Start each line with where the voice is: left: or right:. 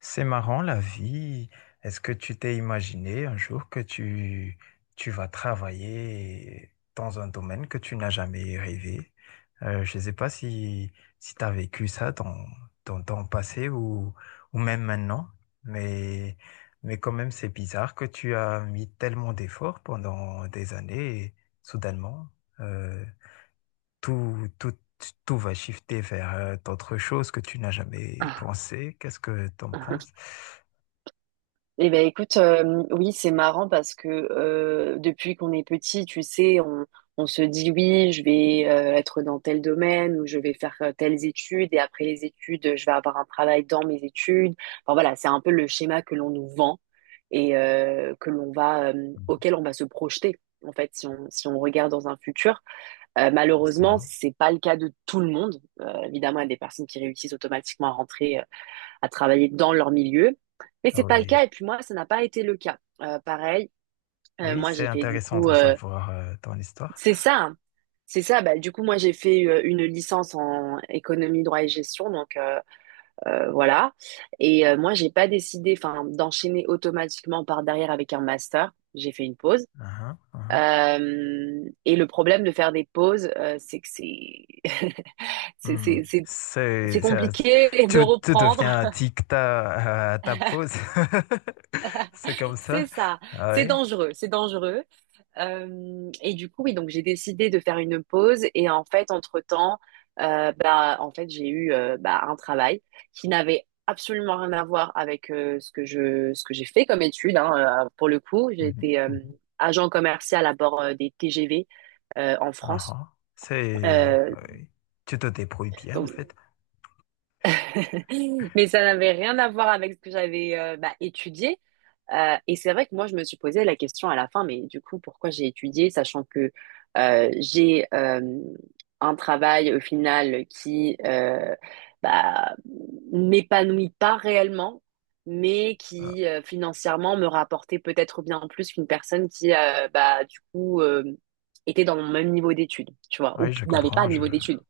left: C'est marrant la vie. Est-ce que tu t'es imaginé un jour que tu vas travailler dans un domaine que tu n'as jamais rêvé? Je ne sais pas si tu as vécu ça dans ton passé ou même maintenant, mais, mais quand même c'est bizarre que tu as mis tellement d'efforts pendant des années et soudainement, euh, tout, tout, tout va shifter vers d'autres choses que tu n'as jamais
right: Ah.
left: pensé. Qu'est-ce que tu en penses,
right: Eh ben écoute, oui, c'est marrant parce que depuis qu'on est petit, tu sais, on se dit oui, je vais être dans tel domaine ou je vais faire telles études et après les études, je vais avoir un travail dans mes études. Enfin voilà, c'est un peu le schéma que l'on nous vend et que l'on va, auquel on va se projeter. En fait, si on regarde dans un futur. Malheureusement,
left: justement?
right: c'est pas le cas de tout le monde. Évidemment, il y a des personnes qui réussissent automatiquement à rentrer à travailler dans leur milieu. Mais
left: Ah
right: c'est pas le
left: oui,
right: cas. Et puis moi, ça n'a pas été le cas. Pareil,
left: oui,
right: moi
left: c'est
right: j'ai fait du
left: intéressant
right: coup,
left: de savoir ton histoire.
right: c'est ça, hein. C'est ça. Bah, du coup, moi j'ai fait une licence en économie, droit et gestion. Donc, voilà. Et moi j'ai pas décidé, enfin, d'enchaîner automatiquement par derrière avec un master. J'ai fait une pause.
left: Uhum, uhum.
right: Et le problème de faire des pauses, c'est que c'est c'est
left: Hmm.
right: c'est c'est c'est compliqué de
left: Tu
right: reprendre.
left: deviens addict à ta pause. C'est comme
right: C'est
left: ça.
right: ça.
left: Ah
right: C'est
left: oui.
right: dangereux, c'est dangereux. Et du coup, oui, donc j'ai décidé de faire une pause. Et en fait, entre-temps, bah, en fait, j'ai eu bah, un travail qui n'avait absolument rien à voir avec ce que ce que j'ai fait comme étude, hein. Pour le coup, j'ai
left: Mhm,
right: été
left: mhm.
right: agent commercial à bord des TGV en France.
left: Uhum. C'est,
right: Euh,
left: oui. Tu te débrouilles bien, en
right: donc,
left: fait.
right: mais ça n'avait rien à voir avec ce que j'avais bah, étudié. Et c'est vrai que moi, je me suis posé la question à la fin, mais du coup, pourquoi j'ai étudié, sachant que j'ai un travail au final qui bah, m'épanouit pas réellement, mais
left: Ah,
right: qui financièrement me rapportait peut-être bien plus qu'une personne qui bah, du coup, était dans mon même niveau d'études, tu vois,
left: oui,
right: ou
left: je
right: n'avait pas
left: comprends.
right: de
left: Je...
right: niveau d'études.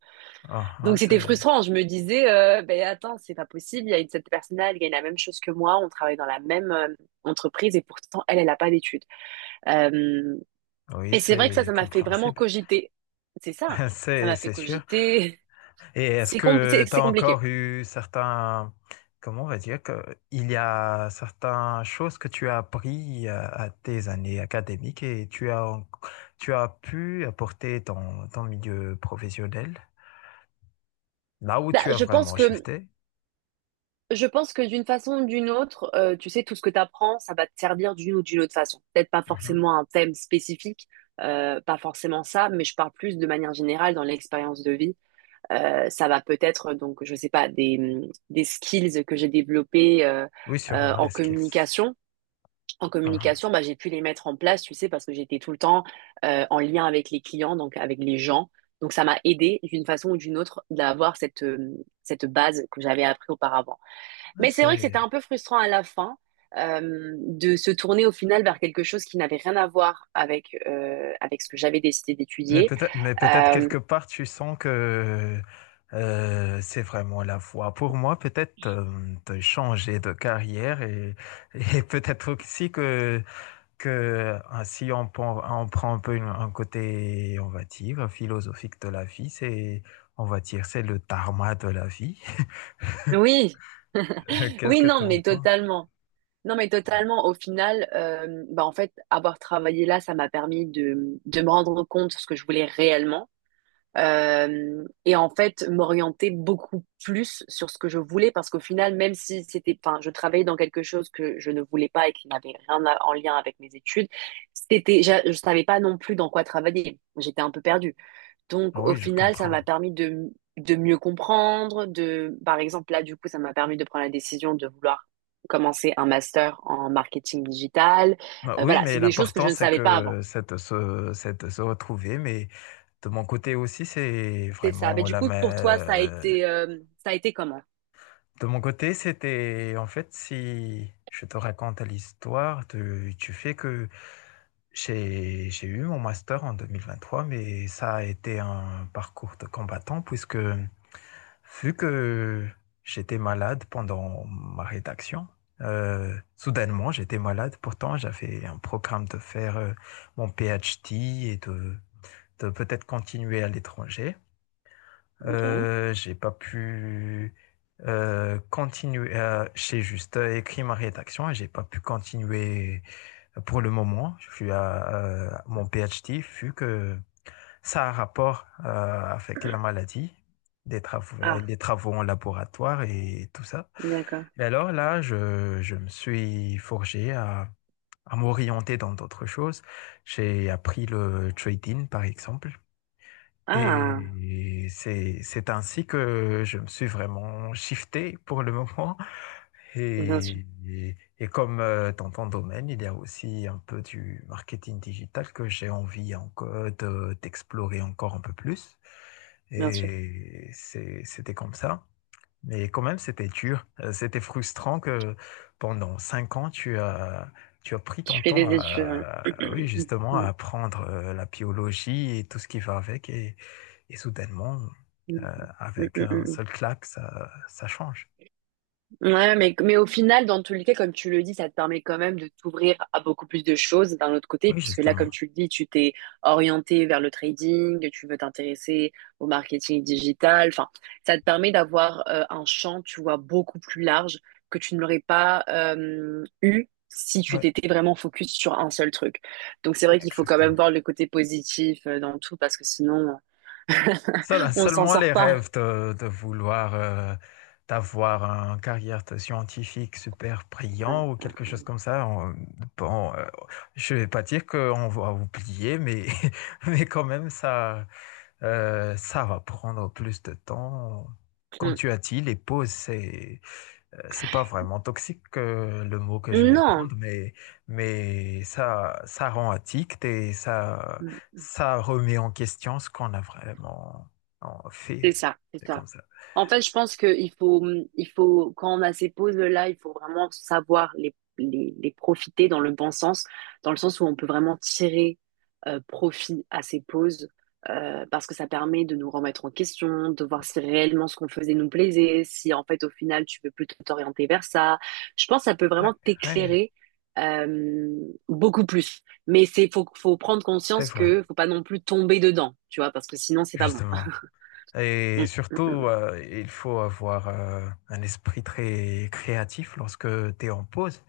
left: Uhum,
right: Donc c'était
left: c'est...
right: frustrant. Je me disais, ben attends, c'est pas possible. Il y a une, cette personne-là, elle gagne la même chose que moi. On travaille dans la même entreprise et pourtant elle, elle n'a pas d'études. Euh,
left: Oui,
right: et c'est vrai que ça,
left: c'est
right: ça m'a fait vraiment
left: compréhensible,
right: cogiter. C'est ça. Ça
left: c'est
right: m'a fait
left: c'est sûr.
right: cogiter.
left: Et est-ce que
right: C'est
left: tu as
right: compliqué.
left: encore eu certains, comment on va dire, que, il y a certaines choses que tu as appris à tes années académiques et tu as, tu as pu apporter ton milieu professionnel, là où
right: Bah,
left: tu as
right: je pense
left: vraiment
right: que
left: shifté?
right: d'une façon ou d'une autre, tu sais, tout ce que tu apprends, ça va te servir d'une ou d'une autre façon. Peut-être pas
left: Mhm.
right: forcément un thème spécifique, pas forcément ça, mais je parle plus de manière générale dans l'expérience de vie. Ça va peut-être, donc, je sais pas, des skills que j'ai développés
left: Oui, sûrement,
right: en
left: les skills.
right: communication. En
left: Mhm. Ah,
right: communication, bah, j'ai pu les mettre en place, tu sais, parce que j'étais tout le temps en lien avec les clients, donc avec les gens. Donc, ça m'a aidé d'une façon ou d'une autre d'avoir cette base que j'avais appris auparavant.
left: ouais,
right: Mais c'est vrai que
left: c'est...
right: c'était un peu frustrant à la fin de se tourner au final vers quelque chose qui n'avait rien à voir avec ce que j'avais décidé
left: Mais
right: d'étudier.
left: peut-être
right: Euh,
left: quelque part, tu sens que c'est vraiment la voie. Pour moi, peut-être de changer de carrière, et peut-être aussi que ah, si on, prend- on prend un peu un côté, on va dire, philosophique de la vie, c'est, on va dire, c'est le dharma de la vie.
right: Oui.
left: Qu'est-ce
right: Oui,
left: que tu
right: non,
left: en
right: mais
left: penses?
right: totalement. Non, mais totalement. Au final, bah, en fait, avoir travaillé là, ça m'a permis de me rendre compte de ce que je voulais réellement. Et en fait, m'orienter beaucoup plus sur ce que je voulais parce qu'au final, même si c'était, enfin, je travaillais dans quelque chose que je ne voulais pas et qui n'avait rien à- en lien avec mes études, c'était, je savais pas non plus dans quoi travailler. J'étais un peu perdue. Donc, au
left: Oui, je
right: final, ça
left: comprends.
right: m'a permis de mieux comprendre, de, par exemple, là, du coup, ça m'a permis de prendre la décision de vouloir commencer un master en marketing digital.
left: Bah oui,
right: Voilà,
left: mais
right: c'est des choses que
left: l'important,
right: je ne
left: c'est
right: savais pas avant.
left: que c'est de se retrouver. Mais de mon côté aussi, c'est
right: C'est ça. Mais
left: vraiment
right: du
left: la
right: coup, pour toi,
left: même.
right: ça a été comment?
left: De mon côté, c'était en fait, si je te raconte l'histoire, tu fais que j'ai eu mon master en 2023, mais ça a été un parcours de combattant puisque vu que j'étais malade pendant ma rédaction, soudainement j'étais malade. Pourtant, j'avais un programme de faire mon PhD et de peut-être continuer à l'étranger.
right: Ok.
left: J'ai pas pu continuer. J'ai juste écrit ma rédaction et j'ai pas pu continuer pour le moment. Je suis à mon PhD vu que ça a un rapport avec la maladie, des travaux,
right: Ah,
left: les travaux en laboratoire et tout ça.
right: d'accord.
left: Mais alors là, je me suis forgé à m'orienter dans d'autres choses. J'ai appris le trading, par exemple.
right: Ah,
left: Et c'est ainsi que je me suis vraiment shifté pour le moment
right: bien sûr,
left: et comme dans ton domaine, il y a aussi un peu du marketing digital que j'ai envie encore d'explorer encore un peu plus.
right: bien sûr.
left: Et c'était comme ça. Mais quand même, c'était dur. C'était frustrant que pendant 5 ans, tu as pris
right: Tu
left: ton
right: fais
left: temps
right: des études, ouais.
left: à, oui, justement, à apprendre la biologie et tout ce qui va avec. Et soudainement, avec un seul claque, ça change.
right: Ouais, mais au final, dans tous les cas, comme tu le dis, ça te permet quand même de t'ouvrir à beaucoup plus de choses d'un autre côté,
left: Oui,
right: puisque là,
left: justement.
right: comme tu le dis, tu t'es orienté vers le trading, tu veux t'intéresser au marketing digital. Enfin, ça te permet d'avoir un champ, tu vois, beaucoup plus large que tu ne l'aurais pas eu si tu
left: Oui.
right: t'étais vraiment focus sur un seul truc. Donc, c'est vrai qu'il faut quand même
left: Exactement.
right: voir le côté positif dans tout, parce que sinon, on s'en
left: Seulement
right: sort
left: les
right: pas.
left: rêves de vouloir d'avoir une carrière de scientifique super brillant ou quelque chose comme ça. Bon, je vais pas dire qu'on va oublier, mais mais quand même, ça, ça va prendre plus de temps. Comme
right: Mm.
left: tu as dit, les pauses, c'est pas vraiment toxique le mot que je vais
right: Non.
left: prendre, mais ça rend addict et
right: Mmh.
left: ça remet en question ce qu'on a vraiment en fait.
right: C'est ça, c'est
left: C'est
right: ça.
left: comme ça.
right: En fait, je pense que il faut, quand on a ces pauses-là, il faut vraiment savoir les profiter dans le bon sens, dans le sens où on peut vraiment tirer profit à ces pauses, parce que ça permet de nous remettre en question, de voir si réellement ce qu'on faisait nous plaisait, si en fait au final tu veux plutôt t'orienter vers ça. Je pense que ça peut
left: Ouais,
right: vraiment
left: ouais,
right: t'éclairer euh, beaucoup plus. Mais c'est faut prendre
left: c'est
right: conscience
left: vrai,
right: que faut pas non plus tomber dedans, tu vois, parce que sinon c'est pas bon.
left: justement. Et
right: Mm, mm,
left: surtout,
right: mm.
left: il faut avoir un esprit très créatif lorsque tu es en pause,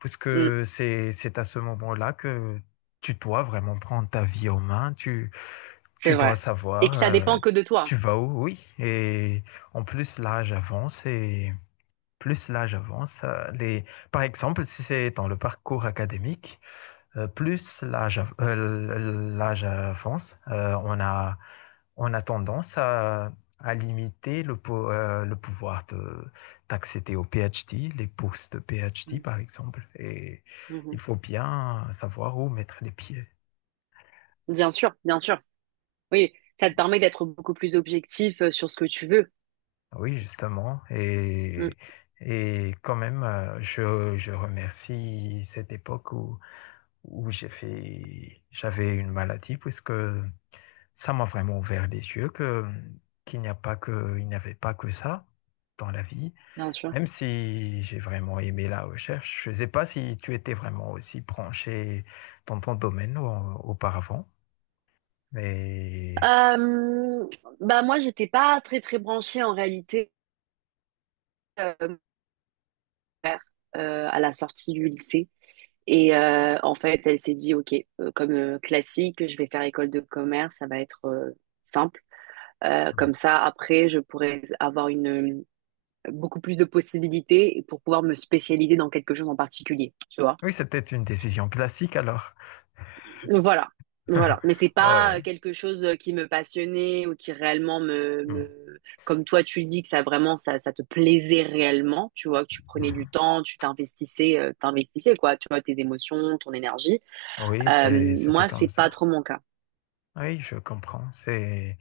left: puisque
right: Mmh,
left: c'est à ce moment-là que tu dois vraiment prendre ta vie en main,
right: c'est
left: tu dois
right: vrai. Et
left: savoir,
right: que ça dépend que de toi.
left: tu vas où, oui. Et en plus, l'âge avance et plus l'âge avance, les... par exemple, si c'est dans le parcours académique, plus l'âge l'âge avance, on a tendance à limiter le, le pouvoir d'accéder au PhD, les bourses de PhD
right: Mmh,
left: par exemple. Et
right: mmh.
left: il faut bien savoir où mettre les pieds.
right: Bien sûr, bien sûr. Oui, ça te permet d'être beaucoup plus objectif sur ce que tu veux.
left: Ah oui, justement.
right: Mmh,
left: Et quand même, je remercie cette époque où, où j'ai fait, j'avais une maladie puisque ça m'a vraiment ouvert les yeux que qu'il n'y a pas que, il n'y avait pas que ça dans la vie,
right: bien sûr.
left: même si j'ai vraiment aimé la recherche. Je ne sais pas si tu étais vraiment aussi branché dans ton domaine auparavant, mais
right: Euh, Bah moi, j'étais pas très très branchée en réalité mon père, à la sortie du lycée. Et en fait, elle s'est dit, OK, comme classique, je vais faire école de commerce, ça va être simple. Comme ça, après, je pourrais avoir beaucoup plus de possibilités pour pouvoir me spécialiser dans quelque chose en particulier, tu vois.
left: oui, c'était une décision classique alors.
right: Voilà. Voilà, mais c'est pas
left: Oui,
right: quelque chose qui me passionnait ou qui réellement
left: mm.
right: me... comme toi tu le dis que ça vraiment ça te plaisait réellement, tu vois que tu prenais du
left: Mhm.
right: temps, tu t'investissais, t'investissais quoi, tu vois tes émotions, ton énergie.
left: Oui,
right: Euh,
left: c'était
right: Moi c'est
left: comme
right: pas
left: ça.
right: trop mon cas.
left: Oui, je comprends.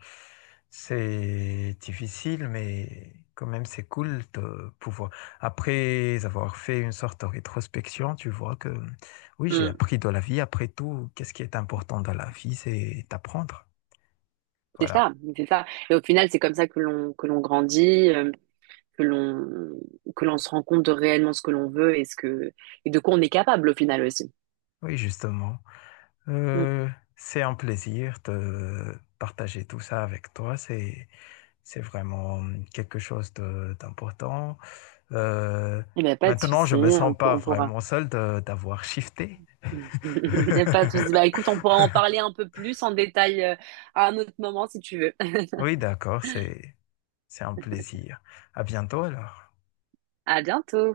left: C'est difficile, mais quand même, c'est cool de pouvoir. Après avoir fait une sorte de rétrospection, tu vois que oui, j'ai
right: Hmm,
left: appris de la vie. Après tout, qu'est-ce qui est important dans la vie, c'est d'apprendre.
right: c'est
left: Voilà.
right: ça, c'est ça. Et au final c'est comme ça que l'on grandit. Que l'on se rend compte de réellement ce que l'on veut et ce que et de quoi on est capable au final aussi.
left: Oui, justement.
right: Mm.
left: Euh, c'est un plaisir de partager tout ça avec toi. C'est vraiment quelque chose d'important. Euh,
right: Eh ben pas de
left: Maintenant,
right: souci,
left: je me sens pas
right: on pourra.
left: vraiment seul d'avoir shifté.
right: Il n'y a pas de souci. Bah écoute, on pourra en parler un peu plus en détail à un autre moment si tu veux.
left: Oui, d'accord, c'est un plaisir. À bientôt alors.
right: À bientôt.